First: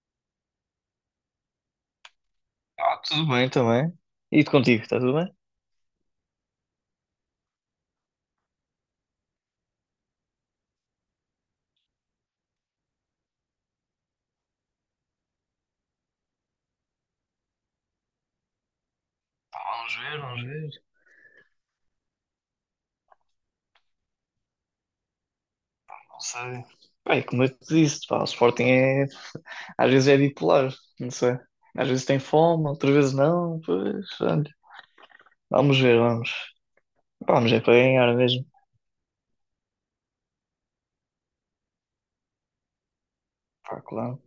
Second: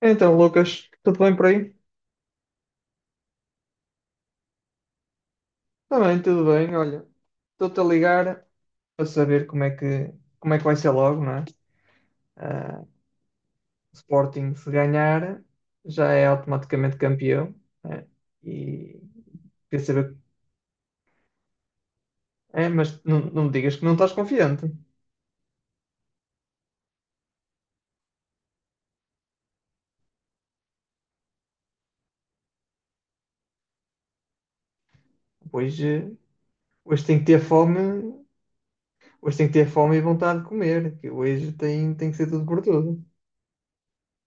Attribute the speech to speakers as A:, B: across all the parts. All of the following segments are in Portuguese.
A: Então, Lucas, tudo bem por aí?
B: Ah, tudo bem também. E de contigo, está tudo bem?
A: Também, tudo bem. Olha, estou-te a ligar para saber como é que vai ser logo, não é? Ah, o Sporting, se ganhar, já é automaticamente campeão, né? E
B: Pá,
A: quer
B: vamos
A: saber.
B: ver, vamos ver.
A: É, mas não me digas que não estás confiante.
B: Não sei. Bem, como eu te disse, pá, o Sporting é. Às vezes é bipolar, não sei. Às vezes tem fome, outras vezes não. Pois, olha. Vamos
A: Hoje,
B: ver, vamos.
A: hoje tem que
B: Pá,
A: ter
B: vamos é para ganhar
A: fome,
B: mesmo.
A: hoje tem que ter fome e vontade de comer, que hoje tem, tem que ser tudo por tudo.
B: Pá, claro,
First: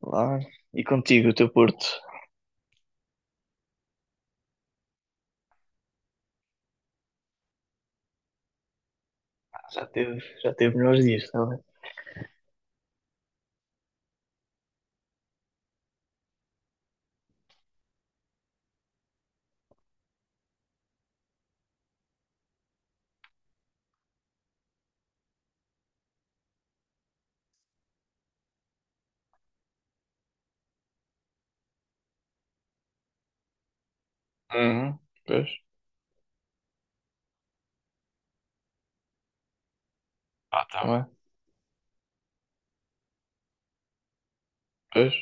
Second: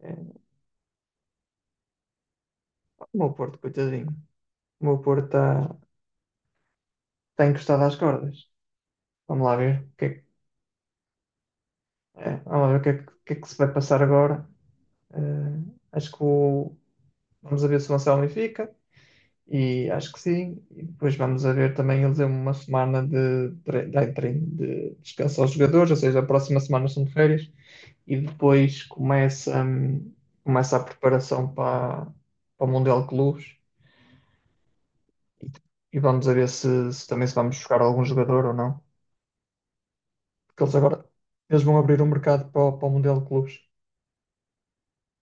A: É,
B: claro. E contigo, o teu Porto.
A: o meu Porto, coitadinho. O meu Porto está encostado às cordas. Vamos lá ver
B: Já
A: o que
B: teve,
A: é.
B: já teve melhores dias, está bem?
A: É, vamos ver o que é que, o que é que se vai passar agora. Eh, acho que vamos a ver se o Anselmo fica, e acho que sim. E depois vamos a ver também, eles deu uma semana de, de treino, de descanso aos jogadores, ou seja, a próxima semana são de férias, e depois começa, começa a preparação para, para o Mundial de Clubes,
B: Uhum.
A: e,
B: Pois,
A: e vamos a ver se, se também se vamos buscar algum jogador ou não, porque
B: ah,
A: eles
B: tá,
A: agora
B: também.
A: eles vão abrir um mercado para, para o Mundial de Clubes.
B: Pois.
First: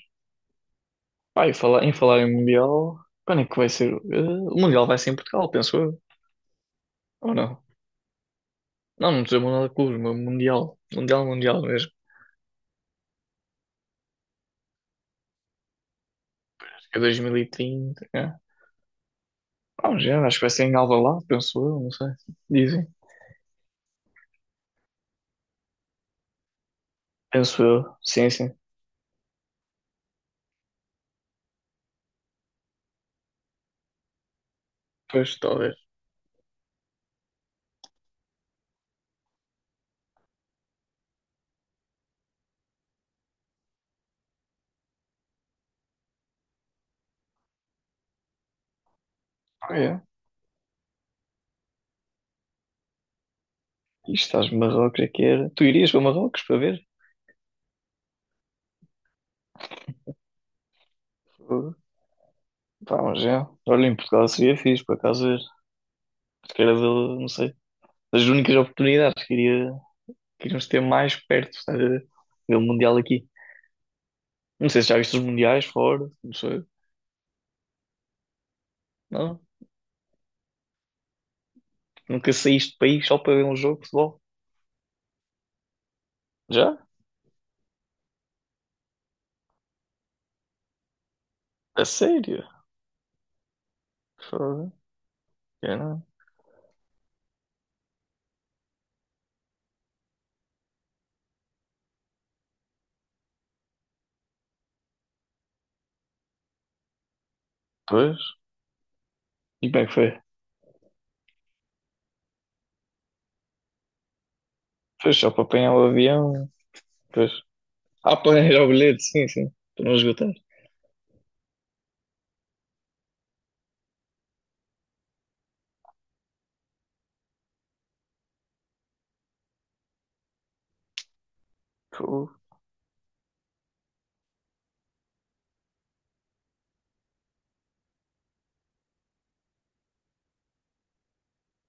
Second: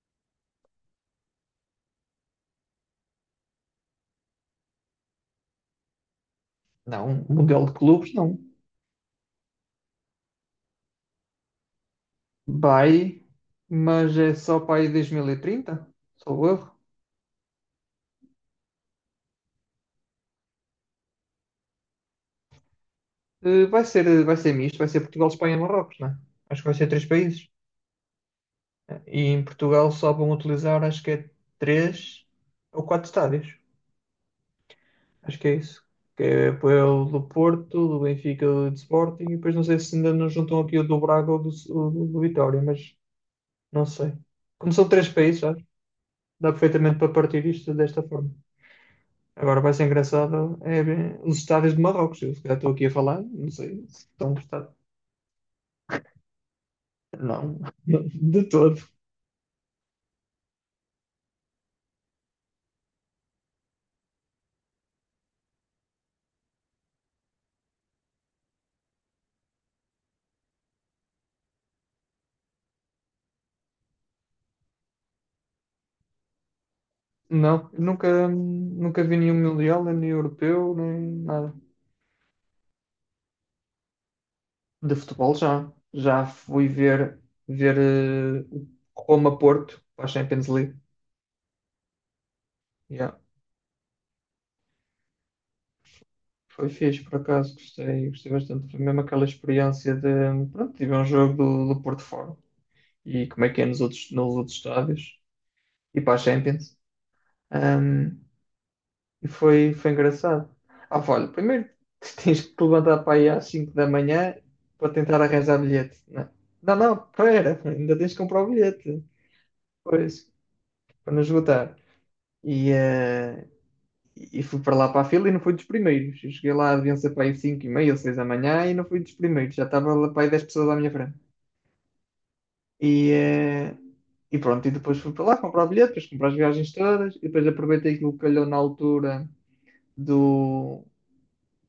B: Pá, e falar em Mundial, quando é que vai ser? Eh, o Mundial vai ser em Portugal, penso eu.
A: Não, um
B: Ou não?
A: Mundial de Clubes não.
B: Não, não estou Mundial de Clubes, mas Mundial. Mundial, Mundial mesmo.
A: Vai, mas é só para aí 2030, sou erro.
B: Acho que é 2030. É. Vamos ver, acho que vai ser em Alvalade, penso eu, não sei. Dizem.
A: Vai ser misto, vai ser Portugal, Espanha e Marrocos, né? Acho que vai ser três países.
B: Penso eu. Sim, sim.
A: E em Portugal só vão utilizar, acho que é três ou quatro estádios. Acho
B: Pois,
A: que é
B: talvez.
A: isso. Que é o do Porto, do Benfica, do Sporting, e depois não sei se ainda nos juntam aqui o do Braga ou do, do Vitória, mas não sei. Como são três países, sabe? Dá perfeitamente para partir isto desta forma. Agora vai
B: Ah,
A: ser
B: é.
A: engraçado é ver os estádios de Marrocos. Eu se calhar estou aqui a falar, não sei se estão
B: Isto estás no
A: prestados.
B: Marrocos aqui era. Tu irias para Marrocos para ver?
A: Não, de todo.
B: Fogo. Pá, vamos ver. Olha, em Portugal seria fixe, por acaso ver. Acho era, não sei, das únicas oportunidades que iria, que iríamos ter mais perto, estás a ver? Ver o Mundial aqui. Não sei se já viste os Mundiais fora, não sei.
A: Não, nunca vi nenhum
B: Não?
A: Mundial, nem europeu, nem nada.
B: Nunca saíste do país só para ver um jogo de futebol.
A: De futebol já. Já fui
B: Já?
A: ver, ver o Roma-Porto para a Champions League.
B: A sério?
A: Yeah.
B: Foda. Eu não.
A: Foi fixe, por acaso, gostei, gostei bastante. Foi mesmo aquela experiência de, pronto, tive um jogo do, do Porto fora. E como é que é nos outros estádios. E para a Champions.
B: Pois.
A: E
B: E
A: foi,
B: como é
A: foi
B: que foi?
A: engraçado. Ah, pá, olha, primeiro tens que te levantar para aí às 5 da manhã para
B: Pois
A: tentar
B: só para
A: arranjar
B: apanhar o
A: bilhete. Não, é?
B: avião.
A: Não, não,
B: Pois.
A: pera, ainda tens
B: Ah,
A: que
B: para
A: comprar o
B: arranjar o
A: bilhete.
B: bilhete, sim, sim. Para não
A: Pois,
B: esgotar.
A: para não esgotar. E, eh, e fui para lá para a fila e não fui dos primeiros. Eu cheguei lá a vencer para aí 5 e meia ou 6 da manhã e não fui dos primeiros. Já estava lá para aí 10 pessoas à minha frente.
B: Fogo.
A: E, eh, e pronto, e depois fui para lá comprar o bilhete, depois comprar as viagens todas, e depois aproveitei aquilo que calhou na altura do,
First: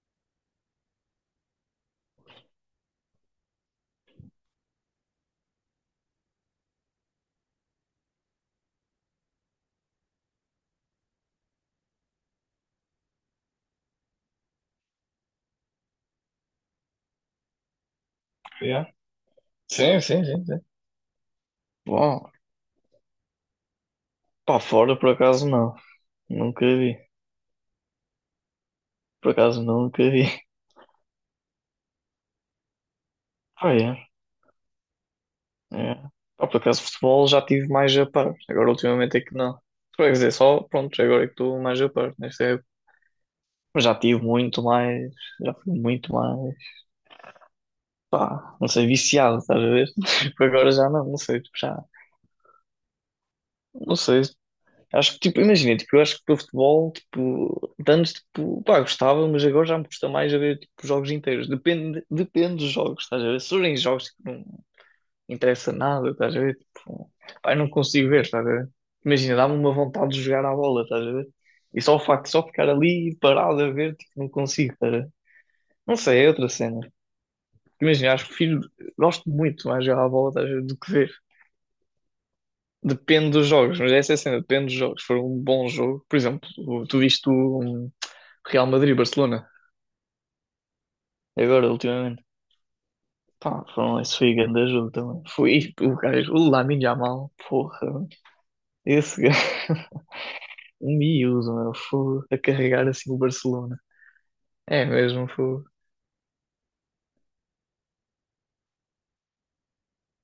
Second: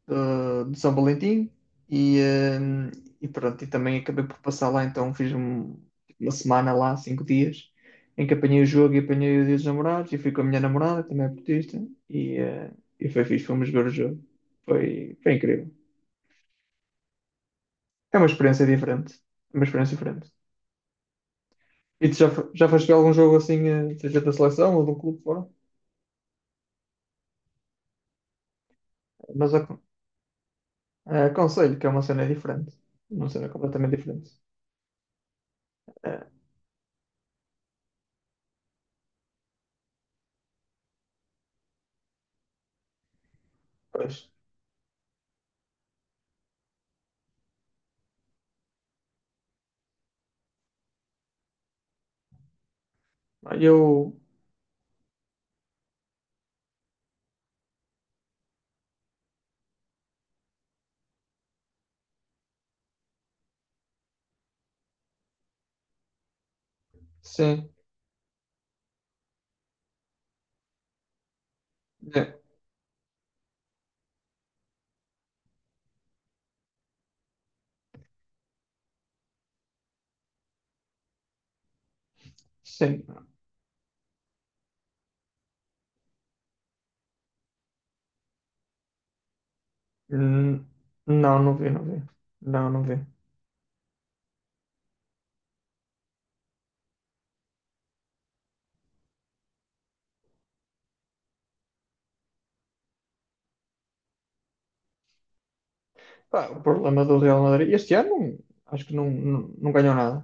A: de São Valentim e, hum, e pronto, e também acabei por passar lá, então fiz uma semana lá, 5 dias, em que apanhei o jogo e apanhei o dia dos namorados e fui com a minha namorada, que também é portista, e, eh, e foi fixe, fomos ver o jogo. Foi, foi incrível. É uma experiência
B: Yeah.
A: diferente. É uma experiência
B: Sim, sim,
A: diferente.
B: sim, sim.
A: E tu já,
B: Bom,
A: já foste ver algum jogo assim, seja da
B: para
A: seleção ou de um
B: fora por
A: clube fora?
B: acaso não. Nunca vi. Por
A: Mas
B: acaso nunca vi.
A: aconselho que é uma cena diferente. Uma cena
B: Ah, yeah.
A: completamente diferente.
B: É.
A: Eh,
B: Pá, por acaso futebol já tive mais a par. Agora ultimamente é que não. Quer dizer, só pronto, agora é que estou mais a par nesta época. Mas já tive
A: pois.
B: muito mais, já fui muito mais, pá, não sei, viciado, estás a ver? Tipo, agora já não, não sei, tipo, já não
A: Eu,
B: sei. Acho que, tipo, imagina, tipo, eu acho que para futebol, tipo, de antes, tipo, pá, gostava, mas agora já me custa mais a ver, tipo, jogos inteiros. Depende, depende dos jogos, estás a ver? Se forem jogos que não interessa nada, estás a ver? Tipo, pá, eu
A: sim.
B: não consigo ver, estás a ver? Imagina, dá-me uma vontade de jogar à bola, estás a ver? E só o facto de
A: É,
B: só ficar ali parado a ver, tipo, não consigo, estás a ver? Não sei, é outra cena. Imagina, acho que prefiro, gosto muito mais de jogar à bola, estás a ver, do que ver.
A: sim.
B: Depende dos jogos, mas essa é a cena, depende dos jogos. Se for um bom jogo, por exemplo, tu viste o um, Real Madrid-Barcelona,
A: Hum, não, não vi,
B: agora,
A: não vi.
B: ultimamente.
A: Não, não vi.
B: Pá, foram, esse foi grande jogo também. Foi o gajo, o Lamine Yamal, porra, esse gajo, um miúdo, meu, foi a carregar assim o Barcelona. É mesmo, foi.
A: Pá, o problema do Real Madrid. Este ano acho que não, não, não ganhou nada.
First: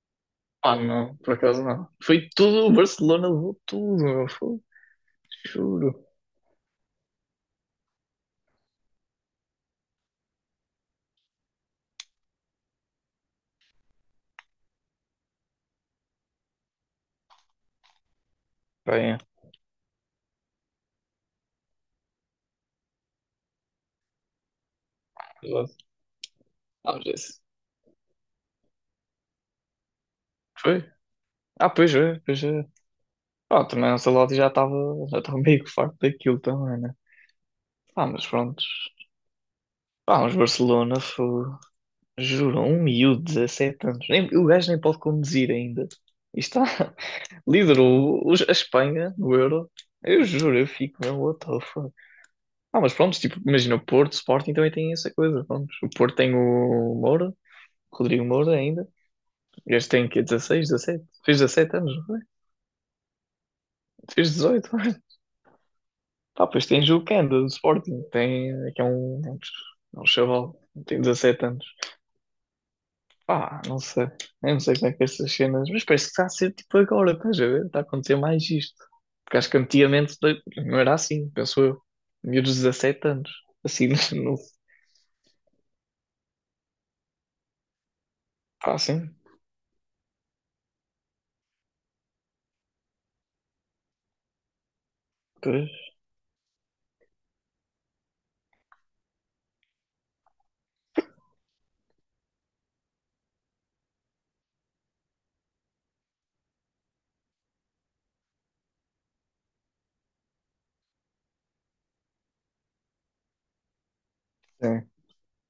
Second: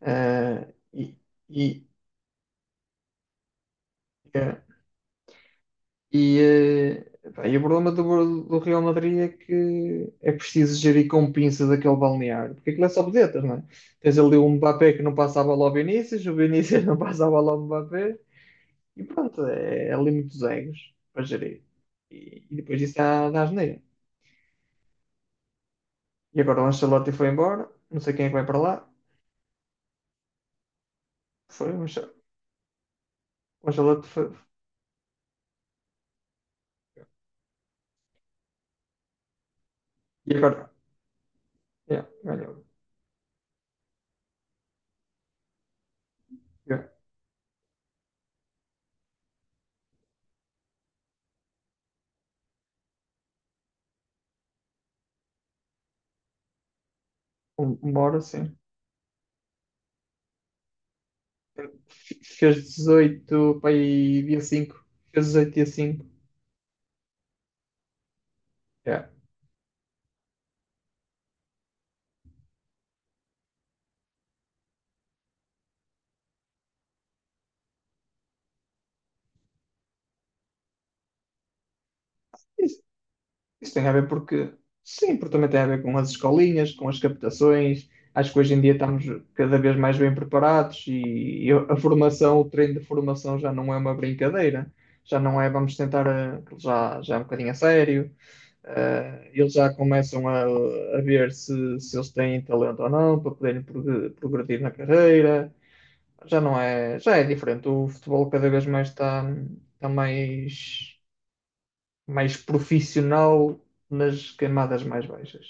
A: Eh,
B: Ah,
A: e,
B: não, por acaso
A: e,
B: não. Foi tudo, o Barcelona levou tudo, meu,
A: eh,
B: foi, juro.
A: e, pá, e o problema do, do Real Madrid é que é preciso gerir com pinças aquele balneário. Porque aquilo é só vedetas, não é? Tens ali o Mbappé que não passa a bola ao Vinícius, o Vinícius não passa a bola ao Mbappé. E
B: Bem, é.
A: pronto, é, é ali muitos egos para gerir. E depois disso dá, dá asneira. E agora o
B: Ah,
A: Ancelotti foi embora. Não sei quem é que vai para lá.
B: Foi? Ah,
A: Foi o
B: pois é, pois é. Pronto, também o
A: Ancelotti. Foi...
B: Ancelotti já estava meio que farto daquilo também, né? Ah, mas pronto. Ah,
A: E
B: mas
A: agora?
B: Barcelona foi,
A: Yeah,
B: juro,
A: ganhou.
B: um miúdo, 17 anos. Nem, o gajo nem pode conduzir ainda. E está,
A: Yeah.
B: liderou a Espanha no Euro. Eu juro, eu fico mesmo, what the fuck. Ah, mas pronto, tipo, imagina o Porto, o Sporting também tem essa coisa, pronto. O Porto tem o Moura,
A: Embora,
B: Rodrigo Moura
A: sim.
B: ainda. Este tem que 16 17? Fez 17 anos, não foi?
A: Fez 18 para aí
B: Fez
A: dia
B: dezoito
A: 5. Fez 18 dia 5.
B: Pá, pois tens o Kenda do Sporting, tem, que
A: Yeah.
B: é um chaval, tem 17 anos. Pá, não sei, eu não sei como é que é essas cenas, mas parece que está a ser tipo agora, estás a ver? Está a acontecer mais isto. Porque acho que antigamente não era assim, penso eu. Miúdos de
A: Isso,
B: 17 anos,
A: isso tem
B: assim,
A: a ver
B: não,
A: porque. Sim, porque também tem a ver com as escolinhas, com as captações. Acho que hoje em dia
B: pá,
A: estamos
B: assim,
A: cada vez mais bem preparados e a formação, o treino de formação já não é uma brincadeira. Já não é,
B: pois,
A: vamos tentar, já, já é um bocadinho a sério. Eles já começam a ver se, se eles têm talento ou não para poderem progredir na carreira. Já não é, já é diferente. O futebol cada vez mais está, está mais, mais profissional nas camadas
B: é.
A: mais baixas.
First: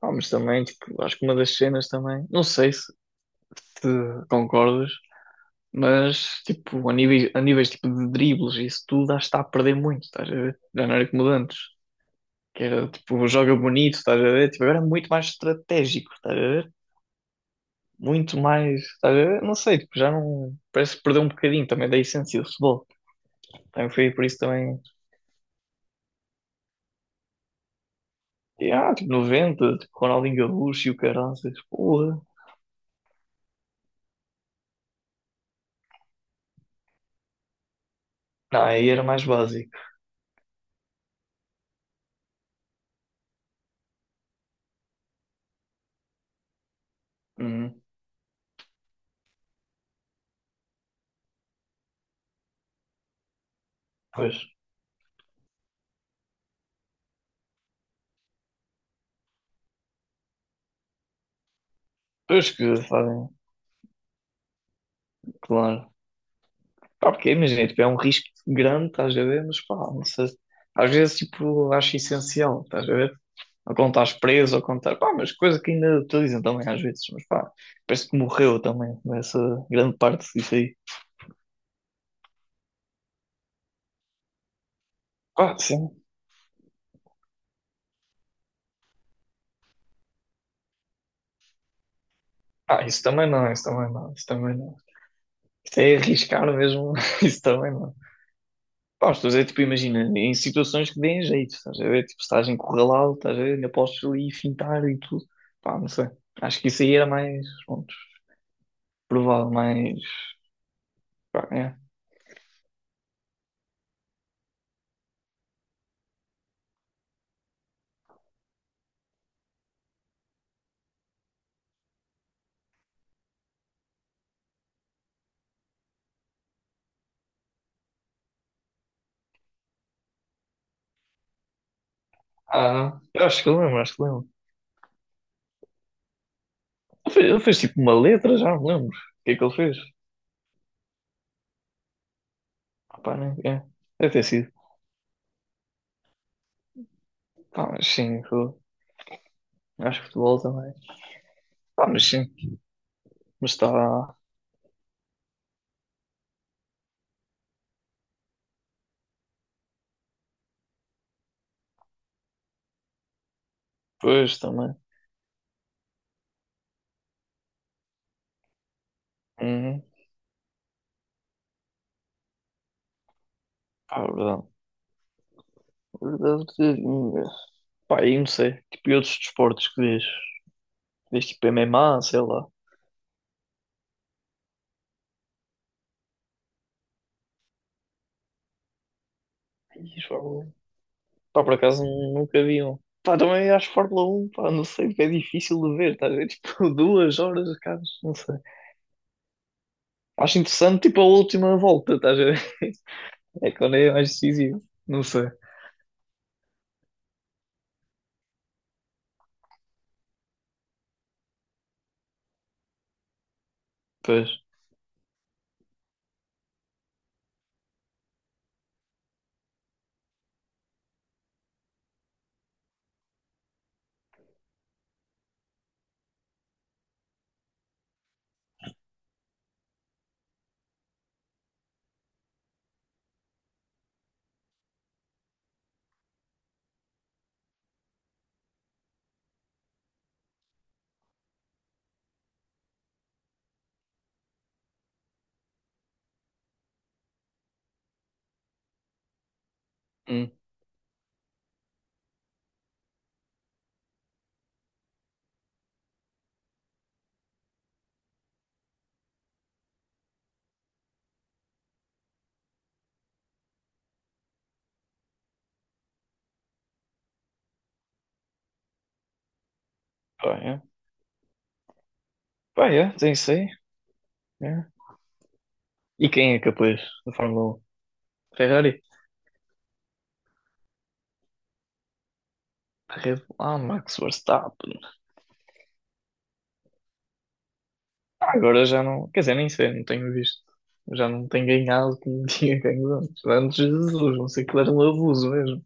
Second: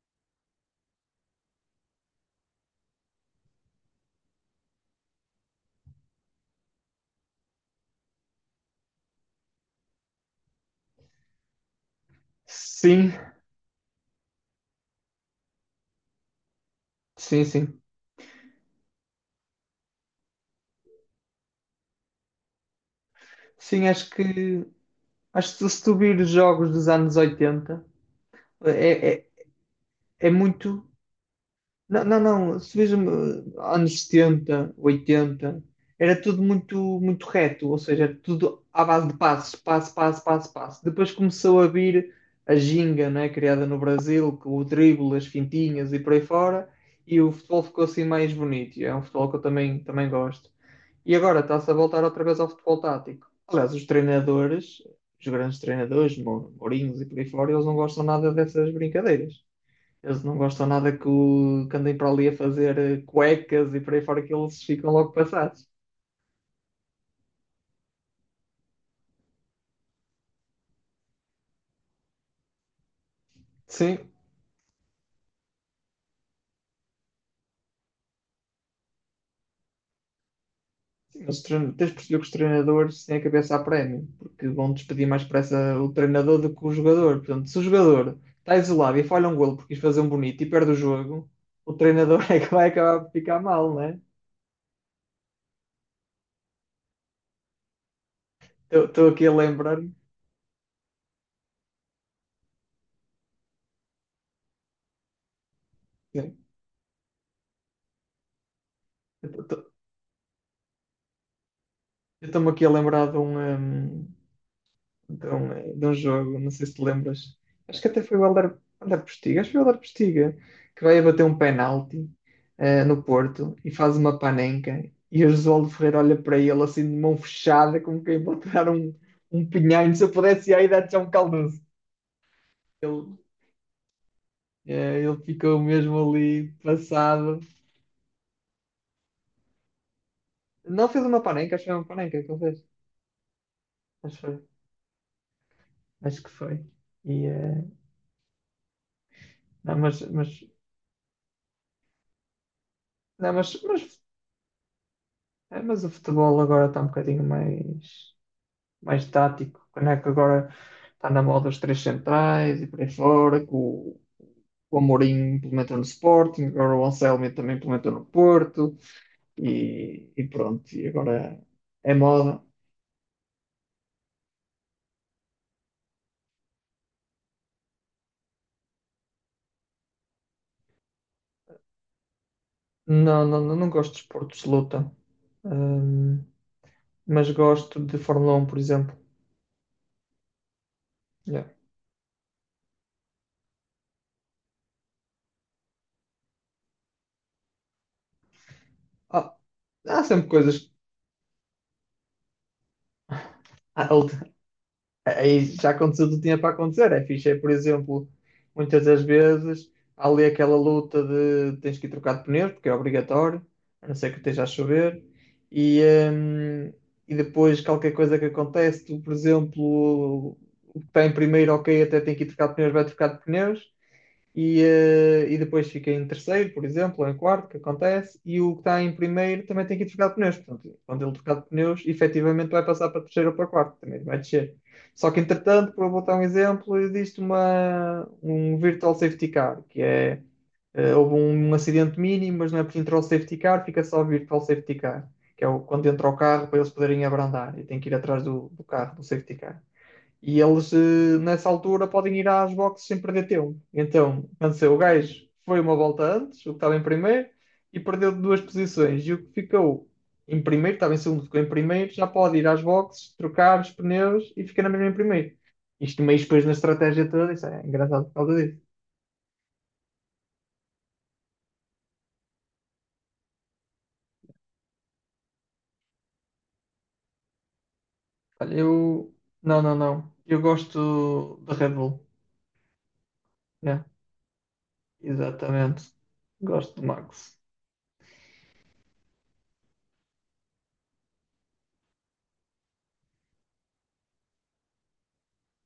B: Pá, mas também, tipo, acho que uma das cenas também, não sei se te concordas, mas, tipo, a níveis tipo, de dribles, isso tudo, acho que está a perder muito, estás a ver? Já não era como de antes. Que era
A: Sim,
B: tipo, joga bonito, estás a ver? Tipo, agora é muito mais estratégico, estás a ver?
A: sim, sim.
B: Muito mais, estás a ver? Não sei, tipo, já não. Parece que perdeu um bocadinho também da essência do futebol.
A: Sim,
B: Também foi por isso também.
A: acho que se tu vires jogos dos anos 80,
B: E, ah, tipo,
A: é, é,
B: 90, tipo,
A: é
B: Ronaldinho
A: muito.
B: Gaúcho e o Caranças,
A: Não,
B: porra.
A: não, não, se vejo anos 70, 80 era tudo muito, muito reto, ou seja, era
B: Não,
A: tudo à
B: aí era
A: base de
B: mais
A: passos,
B: básico.
A: passo, passo, passo, passo. Depois começou a vir a ginga, não é, criada no Brasil, com o drible, as fintinhas e por aí fora, e o futebol
B: Hum,
A: ficou assim mais bonito. E É um futebol que eu também, também gosto. E agora está-se a voltar outra vez ao futebol tático. Aliás, os
B: pois,
A: treinadores, os grandes treinadores, Mourinhos e por aí fora, eles não gostam nada dessas brincadeiras. Eles não gostam nada que, o, que andem para ali a
B: pois que
A: fazer
B: fazem,
A: cuecas e por aí fora que eles ficam logo passados.
B: claro. Pá, porque imagina, tipo, é um risco grande, estás a ver? Mas pá, não sei. Às vezes, tipo, acho essencial, estás a ver? Ou quando
A: Sim,
B: estás preso, ou quando estás. Pá, mas coisa que ainda te dizem também às vezes, mas pá, parece que morreu também nessa grande parte disso aí.
A: sim, os tens de perceber que os treinadores têm a cabeça a prémio, porque vão despedir mais
B: Pá,
A: pressa o
B: sim.
A: treinador do que o jogador. Portanto, se o jogador está isolado e falha um golo porque quis fazer um bonito e perde o jogo, o treinador é que vai
B: Ah,
A: acabar
B: isso
A: por
B: também
A: ficar
B: não, isso
A: mal,
B: também
A: né?
B: não, isso também não. Isto é arriscar mesmo, isso também não.
A: Estou
B: Pá,
A: aqui
B: estou a
A: a
B: dizer, tipo,
A: lembrar.
B: imagina, em situações que deem jeito, estás a ver? Tipo, se estás encurralado, estás a ver? Ainda podes ali fintar e tudo. Pá, não sei.
A: Sim.
B: Acho que isso aí era mais, pronto, provável,
A: Eu
B: mais. Pá, é.
A: estou-me aqui a lembrar de um, então, é, de um jogo, não sei se te lembras. Acho que até foi o Helder, Helder Postiga, acho que foi o Helder Postiga, que vai a bater um penalti no Porto e faz uma panenca. E o Josualdo Ferreira olha para ele assim de mão fechada, como quem vai tirar um, um pinhão. Se eu pudesse ir aí, dar-te já é um caldoso.
B: Ah,
A: Ele,
B: eu acho que lembro, acho que lembro.
A: ele ficou mesmo ali
B: Ele fez, ele
A: passado.
B: fez, tipo uma letra, já me lembro. O que é que ele fez?
A: Não fez uma panenca, acho que foi uma panenca que ele fez.
B: Pá, né é, deve
A: Acho
B: ter
A: que foi.
B: sido.
A: Acho que foi. E, eh,
B: Pá, mas sim,
A: não,
B: acho que futebol
A: mas,
B: também. Pá, mas sim,
A: não,
B: mas
A: mas,
B: está.
A: é, mas o futebol agora está um bocadinho mais, mais tático, né? Que agora está na moda os três centrais e por aí fora, que
B: Pois também.
A: o Amorim implementou no Sporting, agora o Anselmi também implementou no Porto
B: Uhum.
A: e pronto, e agora é moda.
B: Pá, é verdade. É verdade. Pá, aí não sei. Tipo, e outros desportos que vês? Vês tipo MMA, sei lá.
A: Não, não, não, não gosto de esportes de luta, hum, mas gosto de Fórmula um por exemplo.
B: Ih, Fórmula 1.
A: Yeah.
B: Pá, por acaso nunca vi um. Pá, também acho Fórmula um pá, não sei, é difícil de ver, estás a ver? Tipo, 2 horas, cara, não sei.
A: Ah, há sempre
B: Acho
A: coisas.
B: interessante, tipo, a última volta, estás a ver? É quando é mais
A: há-
B: decisivo, não sei.
A: Aí já aconteceu o que tinha para acontecer. É fixe, é, por exemplo, muitas das vezes há ali aquela luta de tens que ir trocar de pneus, porque é obrigatório, a não ser que
B: Pois.
A: esteja a chover, e, hum, e depois qualquer coisa que acontece, tu, por exemplo, o que está em primeiro, ok, até tem que ir trocar de pneus, vai trocar de pneus, e depois fica em terceiro, por exemplo, ou em quarto, que acontece, e o que está em primeiro também tem que ir trocar de pneus. Portanto, quando ele trocar de pneus, efetivamente vai passar para terceiro ou para quarto, também vai descer. Só que, entretanto, para botar um exemplo, existe uma, um virtual safety car, que é, houve um, um acidente mínimo, mas não é por entrar o safety car, fica só o virtual safety car, que é o, quando entra o carro para eles poderem abrandar, e tem que ir atrás do, do carro, do safety car.
B: Hum.
A: E eles, nessa altura, podem ir às boxes sem perder tempo. Então, cansei o gajo, foi uma volta antes, o que estava em primeiro, e perdeu duas posições. E o que ficou em primeiro, estava em segundo, ficou em primeiro, já pode ir às boxes, trocar os pneus e ficar na mesma em primeiro. Isto meio depois na estratégia toda, isso é engraçado por causa disso.
B: Pá, é. Pá, yeah, tem isso aí. Yeah. E quem é capaz da Fórmula 1?
A: Olha,
B: Ferrari?
A: eu. Não, não, não. Eu gosto da Red Bull,
B: Red Bull, ah,
A: né?
B: Max Verstappen.
A: Exatamente. Gosto do Max.
B: Ah, agora já não. Quer dizer, nem sei, não tenho visto. Já não tenho ganhado como tinha ganho antes. Antes de Jesus, não sei que era um abuso mesmo.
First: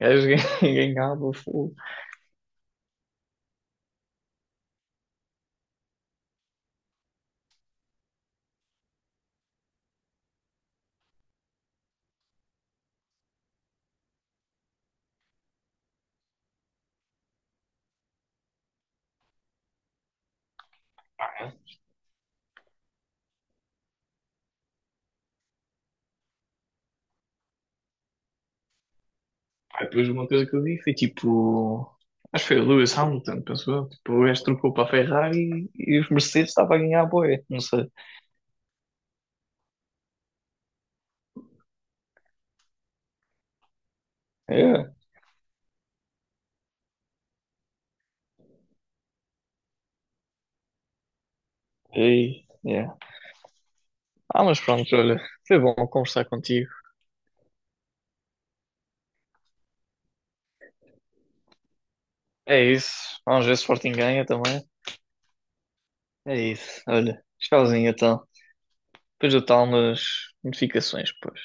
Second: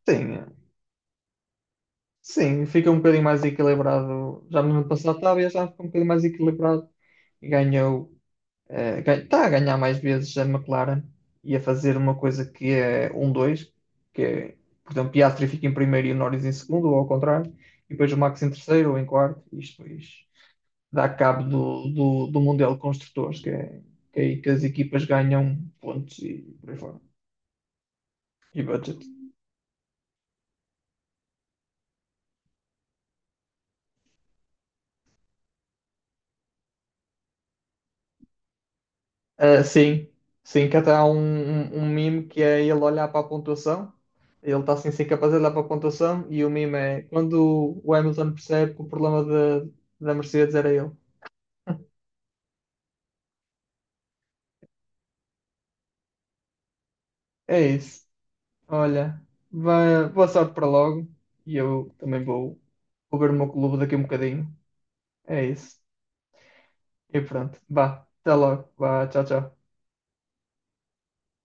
B: Gajo
A: Sim,
B: ganhava fogo.
A: sim, fica um bocadinho mais equilibrado. Já no ano passado estava, e já ficou um bocadinho mais equilibrado. E ganhou, está a ganhar mais vezes a McLaren e a fazer uma coisa que é um dois, que é, por exemplo, Piastri fica em primeiro e o Norris em segundo, ou ao contrário, e depois o Max em terceiro ou em quarto. E isto depois dá cabo
B: Pá,
A: do, do, do Mundial de Construtores, que é aí que as equipas ganham pontos e por aí fora. E budget.
B: pá, depois uma coisa que eu vi foi tipo. Acho que foi o Lewis Hamilton, pensou eu. Tipo, o gajo trocou para a Ferrari e os Mercedes estavam a ganhar a boia. Não sei.
A: Ah, sim, sim, que até há um, um, um meme que é ele olhar para a pontuação, ele está
B: É,
A: assim sem capaz de olhar para a pontuação, e o meme é quando o Hamilton percebe que o problema da da Mercedes era ele.
B: e, é. Ah, mas pronto, olha, foi bom conversar contigo.
A: É isso, olha, boa sorte para logo, e eu também vou,
B: É isso.
A: vou ver o
B: Vamos
A: meu
B: ver se o
A: clube
B: Sporting
A: daqui a um
B: ganha
A: bocadinho.
B: também.
A: É isso,
B: É isso.
A: e
B: Olha,
A: pronto,
B: tchauzinho
A: vá,
B: então.
A: até logo, vá, tchau,
B: Depois eu
A: tchau.
B: tal nas notificações, pois.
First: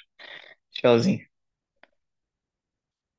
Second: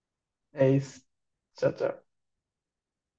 A: É isso,
B: Tchauzinho.
A: tchau, tchau.